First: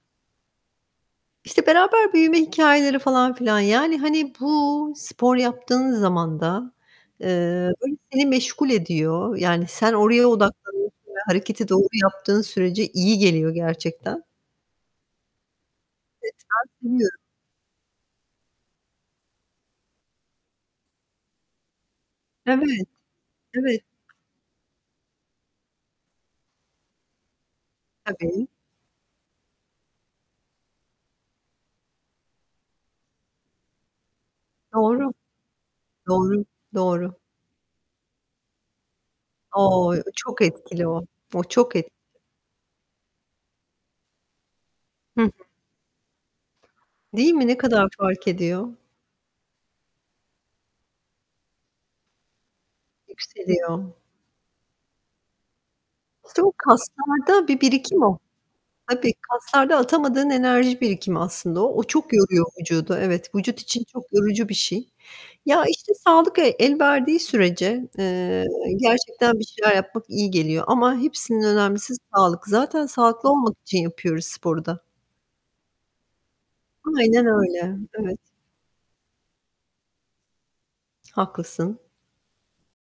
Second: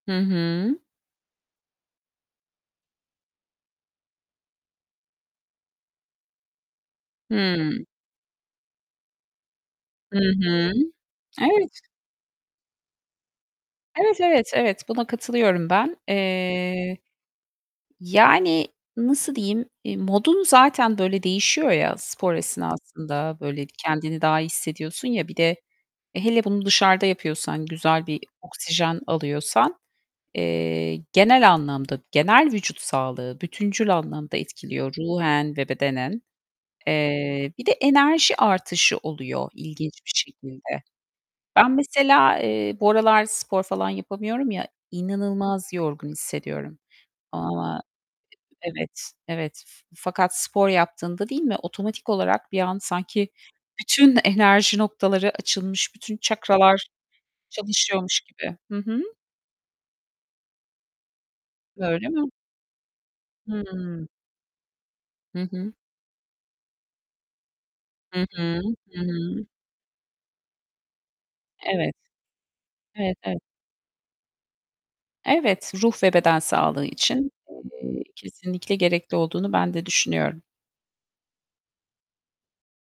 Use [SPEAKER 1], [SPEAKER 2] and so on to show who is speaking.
[SPEAKER 1] Hı hı.
[SPEAKER 2] İşte, beraber büyüme hikâyeleri falan filan, yani hani bu spor yaptığın zaman da, eee,
[SPEAKER 1] Hıı.
[SPEAKER 2] böyle seni meşgul ediyor. Yani sen
[SPEAKER 1] Hı
[SPEAKER 2] oraya
[SPEAKER 1] hı.
[SPEAKER 2] odaklanıyorsun ve hareketi
[SPEAKER 1] Evet.
[SPEAKER 2] doğru yaptığın sürece iyi geliyor
[SPEAKER 1] Evet,
[SPEAKER 2] gerçekten.
[SPEAKER 1] evet, evet, buna katılıyorum ben. Eee,
[SPEAKER 2] [unintelligible]
[SPEAKER 1] yani nasıl diyeyim, eee, modun zaten böyle değişiyor ya, spor
[SPEAKER 2] Evet,
[SPEAKER 1] esnasında böyle
[SPEAKER 2] evet.
[SPEAKER 1] kendini daha iyi hissediyorsun ya, bir de, e, hele bunu dışarıda yapıyorsan, güzel bir
[SPEAKER 2] Tabii.
[SPEAKER 1] oksijen alıyorsan, eee, genel anlamda, genel vücut sağlığı bütüncül anlamda etkiliyor,
[SPEAKER 2] Doğru.
[SPEAKER 1] ruhen ve bedenen.
[SPEAKER 2] Doğru. Doğru.
[SPEAKER 1] Eee, bir de enerji artışı oluyor ilginç
[SPEAKER 2] Oy,
[SPEAKER 1] bir
[SPEAKER 2] o çok
[SPEAKER 1] şekilde.
[SPEAKER 2] etkili o. O
[SPEAKER 1] Ben
[SPEAKER 2] çok etkili.
[SPEAKER 1] mesela, eee, bu aralar spor falan yapamıyorum ya,
[SPEAKER 2] Hı hı.
[SPEAKER 1] inanılmaz yorgun hissediyorum.
[SPEAKER 2] Değil mi? Ne
[SPEAKER 1] Ama
[SPEAKER 2] kadar fark ediyor?
[SPEAKER 1] Evet, evet fa fakat spor yaptığında, değil mi, otomatik olarak bir an sanki
[SPEAKER 2] Yükseliyor.
[SPEAKER 1] bütün enerji noktaları açılmış, bütün
[SPEAKER 2] [unintelligible]
[SPEAKER 1] çakralar
[SPEAKER 2] Kaslarda bir birikim o.
[SPEAKER 1] çalışıyormuş gibi. Hı hı.
[SPEAKER 2] Tabii, kaslarda atamadığın enerji birikimi aslında o. O
[SPEAKER 1] Öyle
[SPEAKER 2] çok
[SPEAKER 1] mi?
[SPEAKER 2] yoruyor vücudu, evet. Vücut için çok
[SPEAKER 1] Hıı.
[SPEAKER 2] yorucu bir şey.
[SPEAKER 1] Hı
[SPEAKER 2] Ya,
[SPEAKER 1] hı.
[SPEAKER 2] işte, sağlık e elverdiği sürece,
[SPEAKER 1] Hı
[SPEAKER 2] eee,
[SPEAKER 1] hı, hı
[SPEAKER 2] gerçekten bir
[SPEAKER 1] hı.
[SPEAKER 2] şeyler yapmak iyi geliyor ama hepsinden
[SPEAKER 1] Evet.
[SPEAKER 2] önemlisi sağlık. Zaten
[SPEAKER 1] Evet,
[SPEAKER 2] sağlıklı
[SPEAKER 1] evet.
[SPEAKER 2] olmak için yapıyoruz sporu da.
[SPEAKER 1] Evet, ruh ve beden sağlığı
[SPEAKER 2] Aynen
[SPEAKER 1] için,
[SPEAKER 2] öyle.
[SPEAKER 1] eee,
[SPEAKER 2] Evet.
[SPEAKER 1] kesinlikle gerekli olduğunu ben de düşünüyorum.
[SPEAKER 2] Haklısın.